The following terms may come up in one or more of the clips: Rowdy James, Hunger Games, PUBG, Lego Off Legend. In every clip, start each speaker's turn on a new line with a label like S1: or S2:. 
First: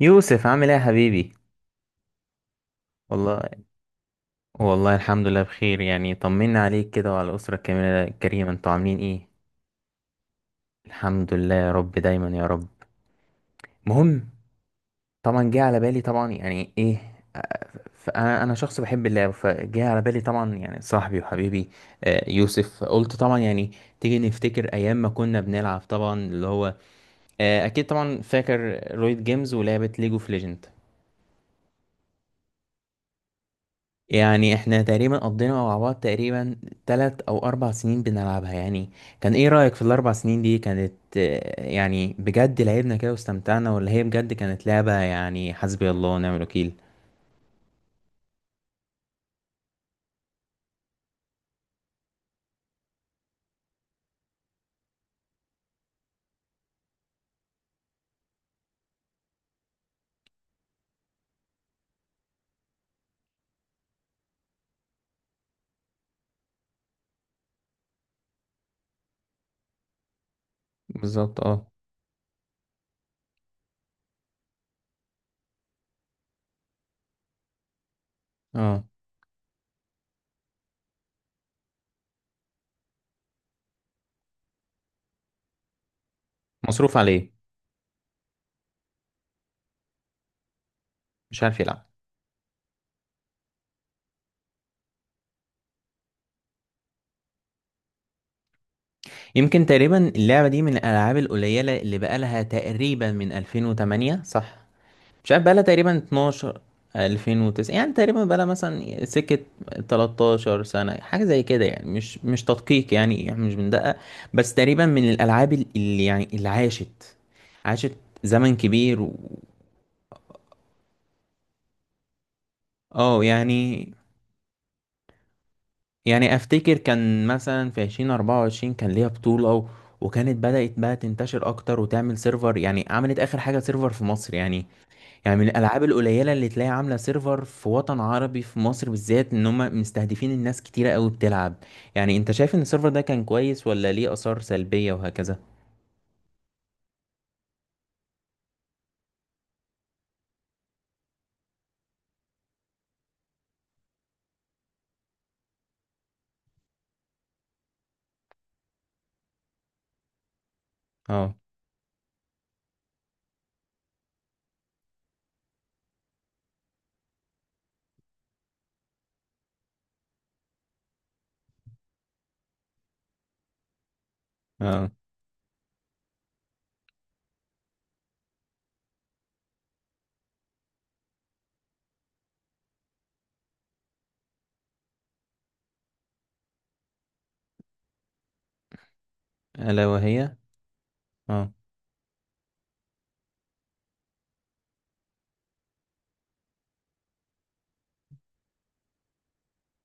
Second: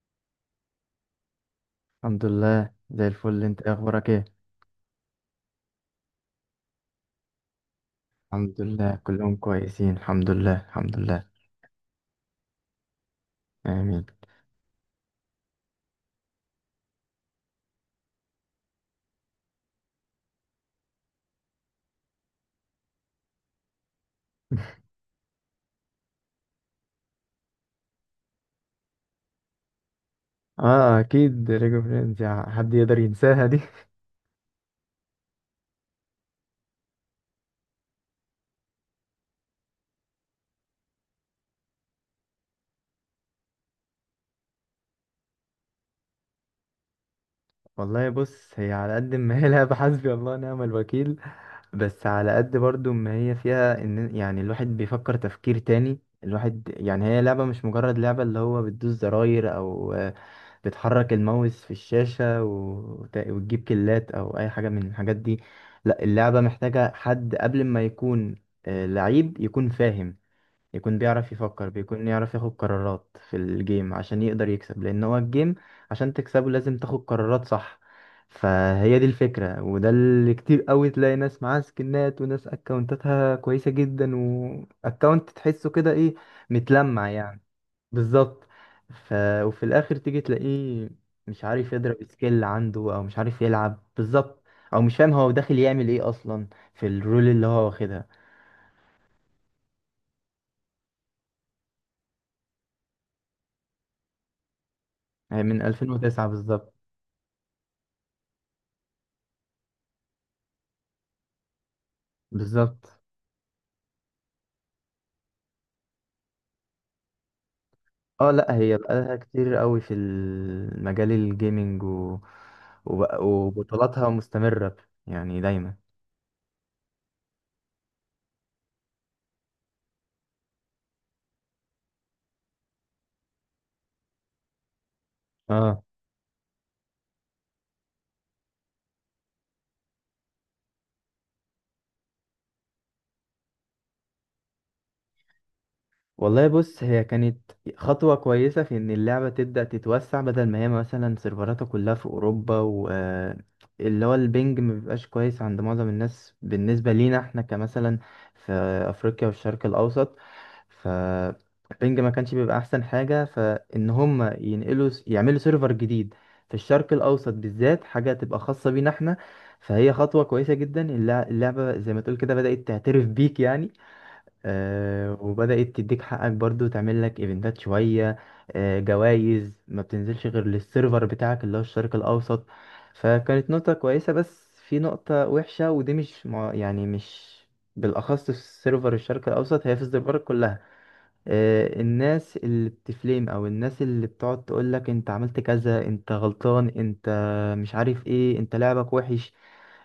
S1: يوسف عامل ايه يا حبيبي.
S2: الحمد لله زي الفل.
S1: والله
S2: انت ايه اخبارك ايه؟
S1: والله الحمد لله بخير. يعني طمنا عليك كده وعلى الأسرة الكاملة الكريمة،
S2: الحمد
S1: انتوا عاملين
S2: لله
S1: ايه؟
S2: كلهم كويسين، الحمد لله الحمد لله.
S1: الحمد لله يا رب، دايما يا رب.
S2: امين.
S1: مهم، طبعا جه على بالي طبعا يعني ايه، فانا شخص بحب اللعب، فجه على بالي طبعا يعني صاحبي وحبيبي. يوسف، قلت طبعا يعني تيجي نفتكر ايام ما كنا بنلعب طبعا اللي هو اكيد طبعا، فاكر رويد جيمز ولعبة ليجو اوف ليجند؟
S2: اه اكيد، ليجو فريندز، يا حد يقدر ينساها دي؟
S1: يعني احنا تقريبا قضينا مع بعض تقريبا 3 او 4 سنين بنلعبها يعني. كان ايه رأيك في ال4 سنين دي؟ كانت يعني بجد لعبنا كده واستمتعنا، ولا هي بجد كانت لعبة يعني حسبي الله ونعم الوكيل؟
S2: والله بص، هي على قد ما هي لعبة حسبي الله ونعم الوكيل، بس على قد برضو ما هي فيها ان يعني الواحد بيفكر تفكير تاني. الواحد يعني هي لعبة مش مجرد لعبة اللي هو بتدوس زراير او بتحرك الماوس في الشاشة وتجيب كلات او اي حاجة من الحاجات دي. لا، اللعبة محتاجة حد قبل ما يكون لعيب، يكون فاهم، يكون بيعرف
S1: بالظبط اه.
S2: يفكر، بيكون يعرف ياخد قرارات في الجيم عشان يقدر يكسب، لان هو الجيم عشان تكسبه لازم تاخد قرارات صح.
S1: اه،
S2: فهي دي الفكرة، وده اللي كتير قوي تلاقي ناس معاها سكنات، وناس اكونتاتها كويسة جدا، واكونت تحسه كده ايه،
S1: مصروف
S2: متلمع
S1: عليه.
S2: يعني. بالظبط. ف... وفي الاخر تيجي تلاقيه
S1: مش
S2: مش
S1: عارف
S2: عارف
S1: يلعب.
S2: يضرب سكيل عنده، او مش عارف يلعب بالظبط، او مش فاهم هو داخل يعمل ايه اصلا في الرول اللي هو واخدها.
S1: يمكن تقريبا اللعبة دي من الالعاب القليلة اللي بقالها تقريبا من 2008، صح؟ مش
S2: يعني
S1: عارف بقالها
S2: من
S1: تقريبا
S2: 2009
S1: 12
S2: بالظبط.
S1: 2009 يعني. تقريبا بقالها مثلا سكة 13 سنة، حاجة زي كده يعني، مش تدقيق
S2: بالظبط،
S1: يعني مش بندقق. بس تقريبا من الألعاب اللي يعني اللي عاشت
S2: اه. لا،
S1: زمن
S2: هي
S1: كبير
S2: بقالها كتير قوي في المجال الجيمنج،
S1: اه يعني.
S2: وبطولاتها مستمرة، يعني دايما.
S1: أفتكر كان مثلا في 2024 كان ليها بطولة وكانت بدأت بقى تنتشر أكتر وتعمل سيرفر. يعني عملت آخر حاجة سيرفر في مصر يعني. يعني من
S2: اه.
S1: الالعاب القليله اللي تلاقي عامله سيرفر في وطن عربي، في مصر بالذات، ان هم مستهدفين الناس كتيره قوي بتلعب. يعني انت شايف ان السيرفر ده كان كويس، ولا ليه اثار سلبيه وهكذا؟
S2: والله بص، هي كانت خطوة كويسة في ان اللعبة تبدأ تتوسع، بدل ما هي مثلا سيرفراتها كلها في اوروبا و اللي هو البنج مبيبقاش كويس عند معظم الناس بالنسبة لينا احنا، كمثلا في افريقيا والشرق الاوسط.
S1: اه.
S2: فالبنج ما كانش بيبقى احسن حاجه، فان هم ينقلوا يعملوا سيرفر جديد في الشرق الاوسط بالذات، حاجه تبقى خاصه بينا احنا. فهي خطوه كويسه جدا، اللعبه زي ما تقول كده بدات تعترف بيك يعني،
S1: اه،
S2: آه، وبدات تديك حقك برضو، تعمل لك ايفنتات شويه، جوائز ما بتنزلش غير للسيرفر بتاعك اللي هو الشرق الاوسط. فكانت نقطه كويسه، بس في نقطه وحشه، ودي مش يعني مش بالاخص في سيرفر الشرق الاوسط، هي في
S1: الا
S2: السيرفر
S1: وهي.
S2: كلها.
S1: اه،
S2: الناس اللي بتفليم، او الناس اللي بتقعد تقولك انت عملت كذا، انت غلطان، انت مش عارف ايه، انت لعبك وحش.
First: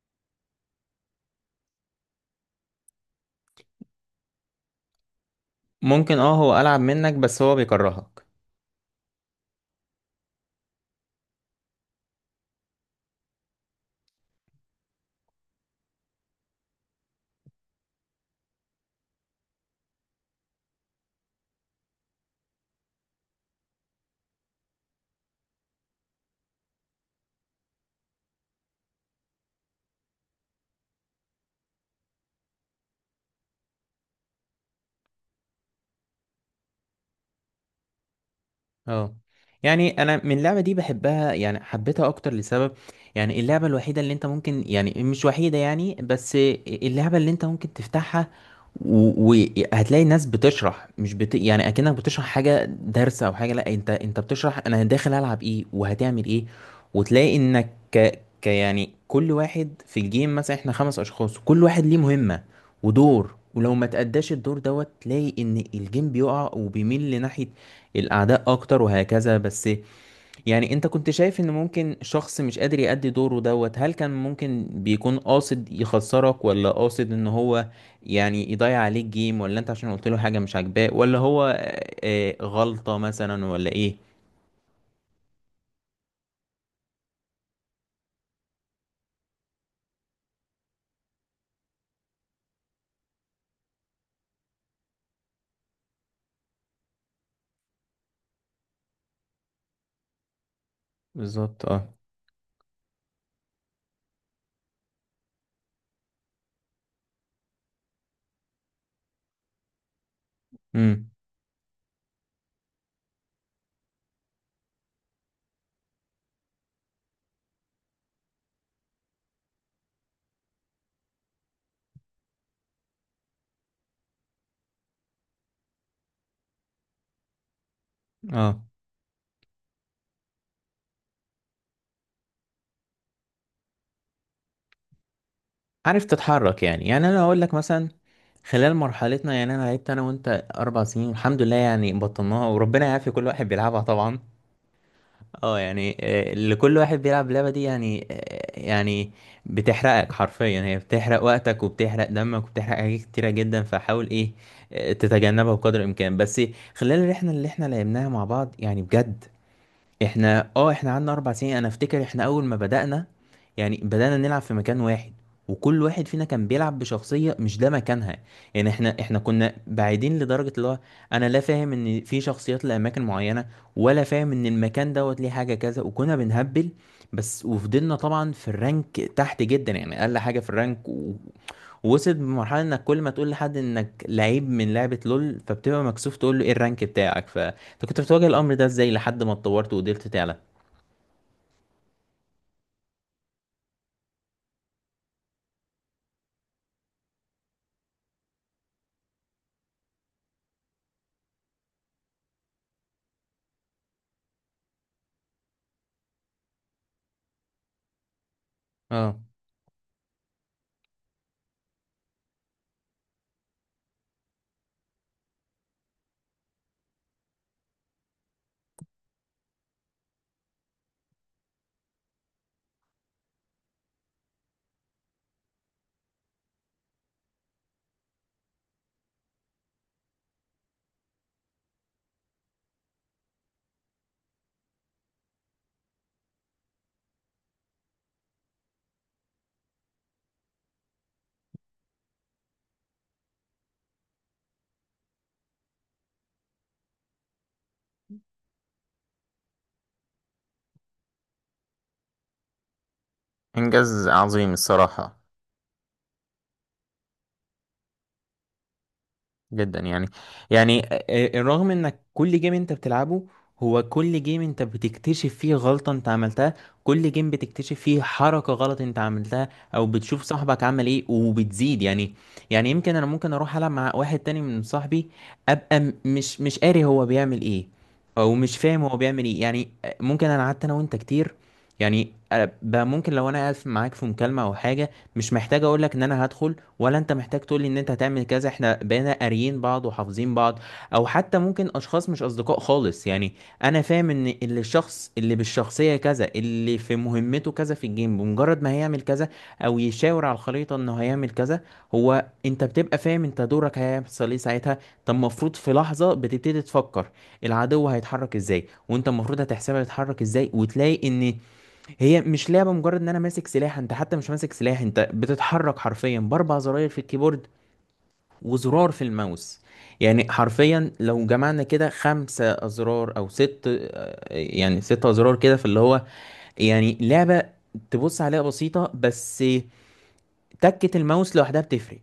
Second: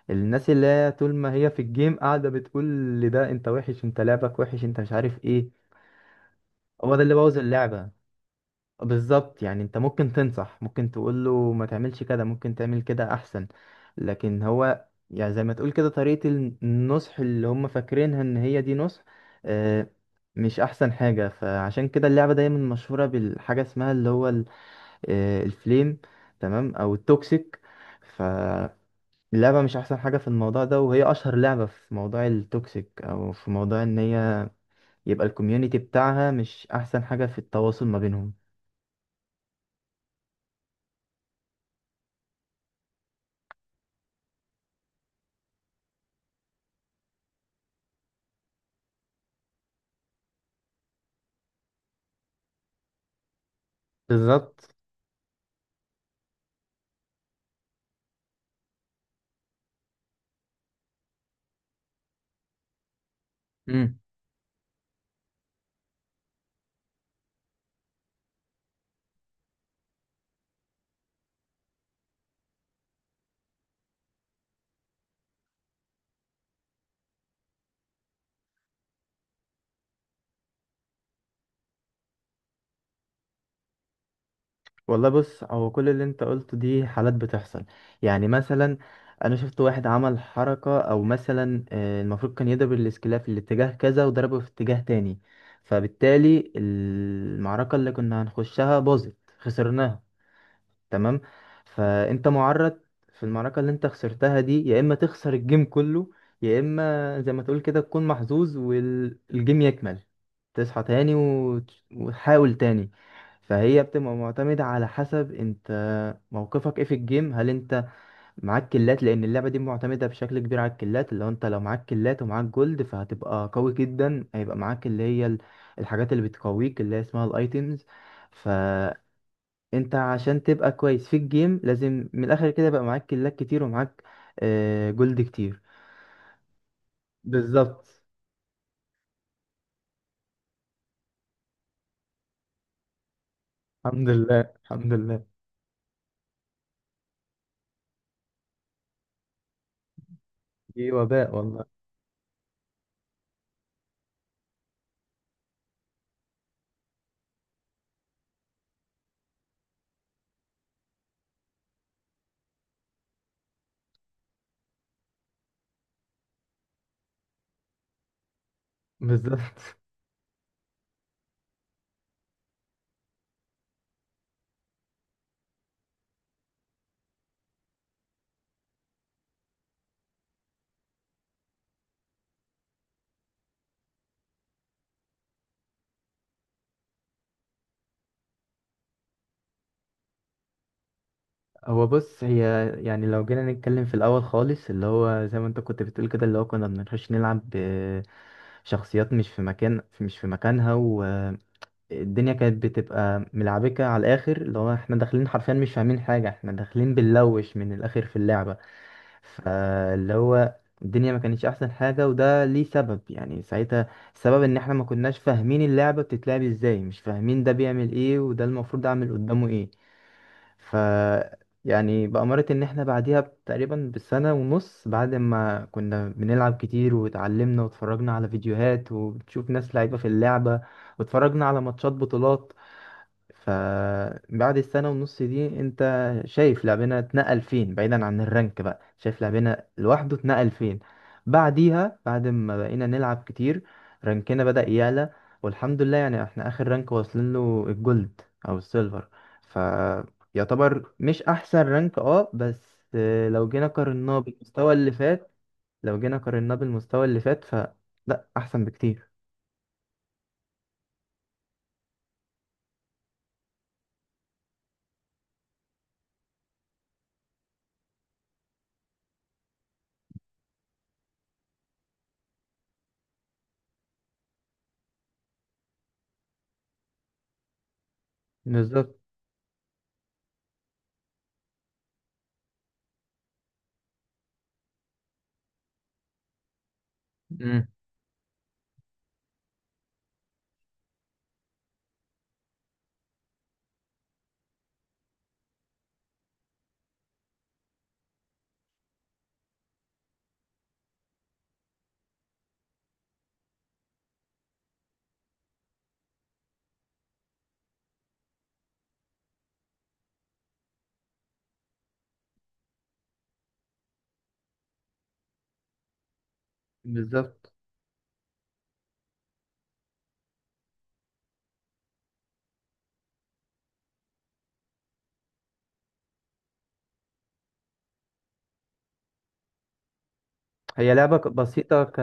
S2: الناس اللي هي طول ما هي في الجيم قاعدة بتقول لده انت وحش، انت لعبك وحش، انت مش عارف ايه.
S1: ممكن اه، هو العب
S2: هو ده
S1: منك
S2: اللي بوظ
S1: بس هو
S2: اللعبة.
S1: بيكرهك.
S2: بالظبط، يعني انت ممكن تنصح، ممكن تقول له ما تعملش كده، ممكن تعمل كده احسن، لكن هو يعني زي ما تقول كده طريقة النصح اللي هم فاكرينها ان هي دي نصح، آه، مش احسن حاجة. فعشان كده اللعبة دايما مشهورة بالحاجة اسمها اللي هو الفليم، تمام، او التوكسيك. فاللعبة مش احسن حاجة في الموضوع ده، وهي اشهر لعبة في موضوع التوكسيك، او في موضوع ان هي يبقى الكوميونيتي بتاعها مش احسن حاجة في التواصل ما بينهم.
S1: اه يعني انا من اللعبه دي بحبها، يعني حبيتها اكتر لسبب. يعني اللعبه الوحيده اللي انت ممكن، يعني مش وحيده يعني بس، اللعبه اللي انت ممكن تفتحها وهتلاقي ناس بتشرح، مش بت... يعني اكنك بتشرح حاجه درس او حاجه، لا انت انت بتشرح
S2: بالظبط.
S1: انا داخل العب ايه وهتعمل ايه. وتلاقي انك ك يعني كل واحد في الجيم، مثلا احنا 5 اشخاص، كل واحد ليه مهمه ودور، ولو ما تأداش الدور دوت تلاقي ان الجيم بيقع وبيميل لناحية الأعداء أكتر وهكذا. بس يعني أنت كنت شايف إن ممكن شخص مش قادر يأدي دوره دوت، هل كان ممكن بيكون قاصد يخسرك، ولا قاصد إن هو يعني يضيع عليك جيم، ولا أنت عشان قلت له حاجة مش عاجباه، ولا هو غلطة مثلا، ولا إيه؟
S2: والله بص، هو كل اللي انت قلته دي حالات بتحصل. يعني مثلا انا شفت واحد عمل حركة، او مثلا المفروض كان يضرب الاسكلية في الاتجاه كذا وضربه في اتجاه تاني، فبالتالي المعركة اللي كنا هنخشها باظت خسرناها. تمام.
S1: بالظبط أه.
S2: فانت معرض في المعركة اللي انت خسرتها دي، يا اما تخسر الجيم كله، يا اما زي ما تقول كده تكون محظوظ والجيم يكمل، تصحى
S1: أمم،
S2: تاني وتحاول تاني. فهي بتبقى معتمدة على حسب انت موقفك ايه في الجيم، هل انت معاك كلات؟ لان اللعبة دي معتمدة بشكل كبير على الكلات، اللي هو انت لو معاك كلات ومعاك جولد فهتبقى قوي جدا، هيبقى معاك اللي هي الحاجات اللي بتقويك اللي هي اسمها الايتيمز.
S1: أه،
S2: انت عشان تبقى كويس في الجيم لازم من الاخر كده يبقى معاك كلاك كتير ومعاك جولد كتير.
S1: عارف تتحرك يعني. يعني أنا هقول لك مثلا
S2: بالظبط.
S1: خلال مرحلتنا، يعني أنا لعبت أنا وأنت 4 سنين، والحمد لله يعني بطلناها وربنا يعافي كل واحد بيلعبها
S2: الحمد
S1: طبعا.
S2: لله الحمد لله.
S1: اه يعني، اللي كل واحد بيلعب اللعبة دي يعني يعني بتحرقك حرفيا، هي
S2: دي
S1: بتحرق
S2: وباء
S1: وقتك
S2: والله.
S1: وبتحرق دمك وبتحرق حاجات كتيرة جدا، فحاول ايه تتجنبها بقدر الامكان. بس خلال الرحلة اللي احنا لعبناها مع بعض يعني بجد، احنا قعدنا 4 سنين. انا افتكر احنا اول ما بدأنا يعني بدأنا نلعب في مكان واحد، وكل واحد فينا كان بيلعب بشخصية مش ده مكانها. يعني احنا كنا
S2: بالظبط.
S1: بعيدين لدرجة اللي هو انا لا فاهم ان في شخصيات لأماكن معينة، ولا فاهم ان المكان دوت ليه حاجة كذا، وكنا بنهبل بس. وفضلنا طبعا في الرانك تحت جدا، يعني اقل حاجة في الرانك وصلت بمرحلة انك كل ما تقول لحد انك لعيب من لعبة لول فبتبقى مكسوف تقول له ايه الرانك بتاعك. فانت كنت بتواجه الامر ده ازاي لحد ما اتطورت وقدرت تعلى؟
S2: هو بص هي، يعني لو جينا نتكلم في الاول خالص، اللي هو زي ما انت كنت بتقول كده، اللي هو كنا بنخش نلعب شخصيات مش في مكان، مش في مكانها، والدنيا كانت بتبقى ملعبكة على الاخر، اللي هو احنا داخلين حرفيا مش فاهمين حاجة، احنا داخلين بنلوش من الاخر في اللعبة.
S1: اه،
S2: فاللي هو الدنيا ما كانتش احسن حاجة، وده ليه سبب، يعني ساعتها السبب ان احنا ما كناش فاهمين اللعبة بتتلعب ازاي، مش فاهمين ده بيعمل ايه، وده المفروض اعمل قدامه ايه. ف يعني بأمارة ان احنا بعديها تقريبا بسنة ونص، بعد ما كنا بنلعب كتير واتعلمنا واتفرجنا على فيديوهات وبتشوف ناس لعيبة في اللعبة واتفرجنا على ماتشات بطولات، فبعد السنة ونص دي انت شايف لاعبنا اتنقل فين، بعيدا عن الرانك، بقى شايف لاعبنا لوحده اتنقل فين. بعديها بعد ما بقينا نلعب كتير، رانكنا بدأ يعلى. والحمد لله يعني احنا اخر رانك واصلين له الجولد او السيلفر، فيعتبر مش احسن رانك، اه، بس لو جينا
S1: إنجاز
S2: قارناه
S1: عظيم
S2: بالمستوى اللي
S1: الصراحة،
S2: فات، لو جينا قارناه بالمستوى اللي فات فلا، احسن بكتير.
S1: جدا يعني. يعني الرغم انك كل جيم انت بتلعبه، هو كل جيم انت بتكتشف فيه غلطة انت عملتها، كل جيم بتكتشف فيه حركة غلط انت عملتها، او بتشوف صاحبك عمل ايه وبتزيد يعني. يعني يمكن انا ممكن اروح العب مع واحد تاني من صاحبي، ابقى مش قاري هو بيعمل ايه، او مش فاهم هو
S2: بالظبط.
S1: بيعمل ايه. يعني ممكن انا قعدت انا وانت كتير، يعني بقى ممكن لو انا قاعد معاك في مكالمة او حاجة، مش محتاج اقولك ان انا هدخل، ولا انت محتاج تقول لي
S2: مم.
S1: ان انت هتعمل كذا، احنا بقينا قاريين بعض وحافظين بعض. او حتى ممكن اشخاص مش اصدقاء خالص يعني، انا فاهم ان اللي الشخص اللي بالشخصيه كذا اللي في مهمته كذا في الجيم، بمجرد ما هيعمل كذا او يشاور على الخريطه انه هيعمل كذا، هو انت بتبقى فاهم انت دورك هيحصل ايه ساعتها. طب المفروض في لحظه بتبتدي تفكر العدو هيتحرك ازاي، وانت المفروض هتحسبها يتحرك ازاي، وتلاقي ان هي مش لعبة مجرد ان انا ماسك سلاح. انت حتى مش ماسك سلاح، انت بتتحرك حرفيا ب4 زراير في الكيبورد
S2: بالظبط.
S1: وزرار في الماوس. يعني حرفيا لو جمعنا كده 5 أزرار أو ست يعني 6 أزرار كده في اللي هو، يعني لعبة تبص عليها بسيطة، بس
S2: هي
S1: تكة
S2: لعبة ك-
S1: الماوس لوحدها
S2: بسيطة
S1: بتفرق.
S2: ك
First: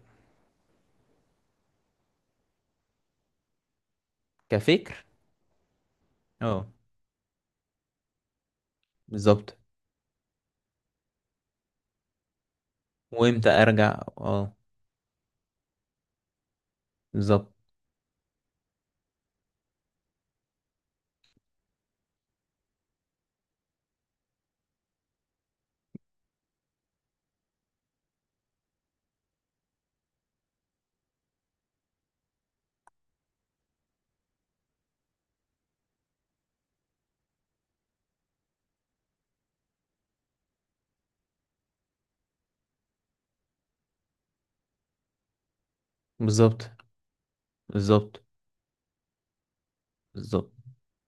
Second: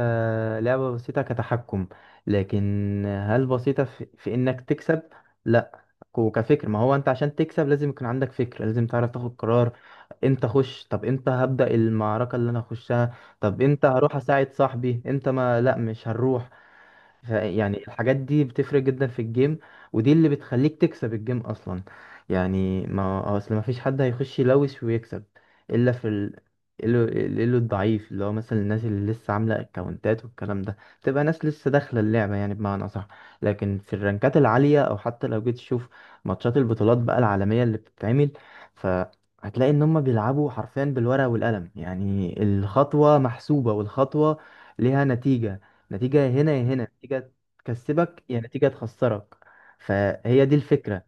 S2: لعبة بسيطة كتحكم، لكن هل بسيطة في إنك تكسب؟
S1: كفكر،
S2: لا.
S1: اه،
S2: كفكر، ما هو أنت عشان تكسب لازم يكون عندك فكر، لازم تعرف تاخد
S1: بالظبط.
S2: قرار. امتى أخش؟ طب امتى هبدأ المعركة اللي أنا هخشها؟
S1: وامتى
S2: طب امتى
S1: ارجع،
S2: هروح
S1: اه،
S2: أساعد صاحبي؟ امتى ما لا، مش هنروح.
S1: بالظبط.
S2: فيعني الحاجات دي بتفرق جدا في الجيم، ودي اللي بتخليك تكسب الجيم اصلا. يعني ما اصل ما فيش حد هيخش يلوش ويكسب الا في ال... الا إلا الضعيف، اللي هو مثلا الناس اللي لسه عامله اكونتات والكلام ده، تبقى ناس لسه داخله اللعبه يعني، بمعنى صح. لكن في الرانكات العاليه، او حتى لو جيت تشوف ماتشات البطولات بقى العالميه اللي بتتعمل، ف هتلاقي ان هم بيلعبوا حرفيا بالورقه والقلم، يعني الخطوه محسوبه، والخطوه ليها نتيجة، يا هنا يا
S1: بالظبط.
S2: هنا نتيجة
S1: بالظبط.
S2: تكسبك، يا نتيجة تخسرك. فهي
S1: بالظبط.
S2: دي الفكرة.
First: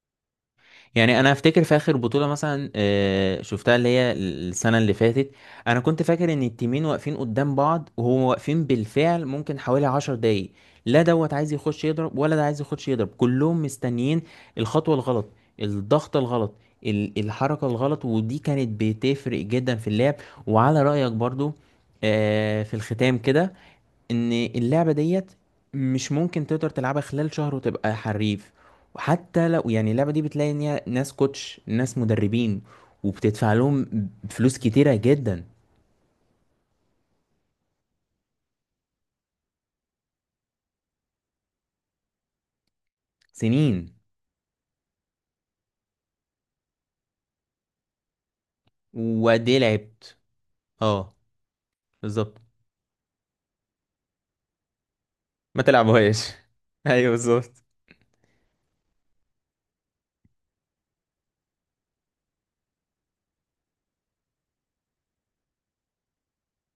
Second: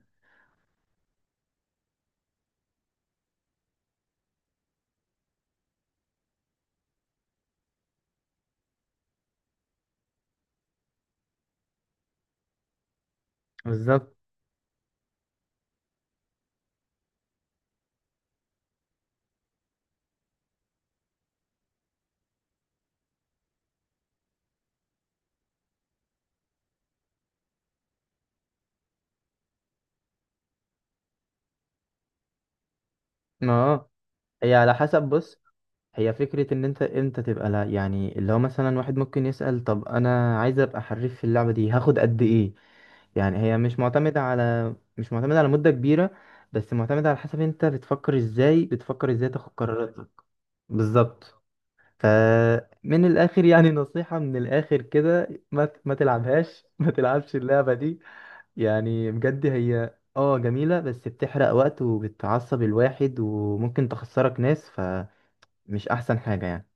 S1: يعني انا افتكر في اخر بطوله مثلا شفتها، اللي هي السنه اللي فاتت، انا كنت فاكر ان التيمين واقفين قدام بعض، وهو واقفين بالفعل ممكن حوالي 10 دقايق، لا دوت عايز يخش يضرب ولا ده عايز يخش يضرب، كلهم
S2: بالظبط.
S1: مستنيين. الخطوه الغلط، الضغط الغلط، الحركه الغلط، ودي كانت بتفرق جدا في اللعب. وعلى رايك برضو، في الختام كده، ان اللعبة ديت مش ممكن تقدر تلعبها خلال شهر وتبقى حريف. وحتى لو يعني اللعبة دي بتلاقي ان هي ناس كوتش ناس مدربين، وبتدفع
S2: ما
S1: لهم
S2: هي
S1: فلوس
S2: على
S1: كتيرة
S2: حسب بص،
S1: جدا.
S2: هي فكرة ان انت امتى تبقى، لا يعني اللي هو مثلا واحد ممكن يسأل طب انا عايز ابقى حريف في اللعبة دي هاخد قد ايه؟ يعني هي مش
S1: سنين،
S2: معتمدة على مش معتمدة على مدة كبيرة، بس معتمدة على حسب انت بتفكر ازاي، بتفكر ازاي
S1: وقد
S2: تاخد
S1: ايه
S2: قراراتك.
S1: لعبت. اه،
S2: بالظبط.
S1: بالظبط.
S2: فمن الاخر يعني نصيحة من الاخر كده،
S1: ما
S2: ما
S1: تلعبوهاش
S2: تلعبهاش ما
S1: ايوه
S2: تلعبش
S1: بالظبط.
S2: اللعبة دي. يعني بجد هي اه جميلة بس بتحرق وقت وبتعصب الواحد وممكن تخسرك ناس، فمش أحسن حاجة يعني.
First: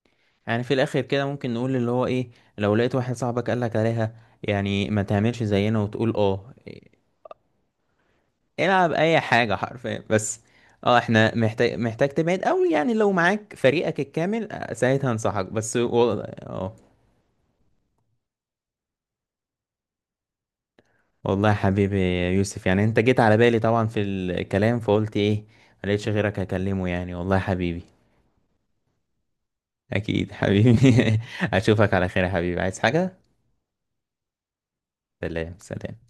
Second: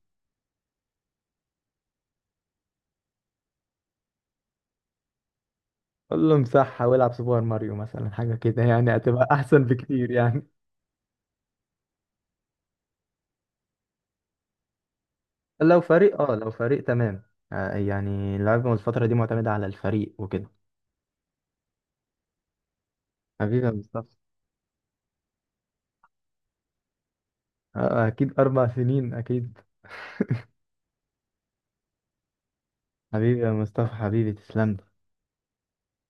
S1: يعني في الاخر كده ممكن نقول اللي هو ايه، لو لقيت واحد صاحبك قالك عليها، يعني ما تعملش زينا وتقول
S2: قول له
S1: اه.
S2: امسحها والعب سوبر ماريو مثلا، حاجة كده
S1: العب
S2: يعني
S1: اي
S2: هتبقى
S1: حاجه
S2: أحسن
S1: حرفيا
S2: بكتير
S1: بس.
S2: يعني.
S1: اه، احنا محتاج تبعد قوي يعني. لو معاك فريقك الكامل ساعتها انصحك، بس
S2: لو فريق،
S1: والله
S2: اه، لو
S1: اه.
S2: فريق تمام، يعني اللعبة الفترة دي معتمدة على الفريق وكده.
S1: والله يا حبيبي يا يوسف، يعني انت جيت على بالي
S2: حبيبي يا
S1: طبعا في
S2: مصطفى.
S1: الكلام فقلت ايه، ما لقيتش غيرك اكلمه يعني. والله يا حبيبي،
S2: أكيد أربع سنين، أكيد.
S1: اكيد حبيبي اشوفك على خير يا حبيبي، عايز حاجه؟
S2: حبيبي يا مصطفى، حبيبي تسلم لي.
S1: سلام، سلام.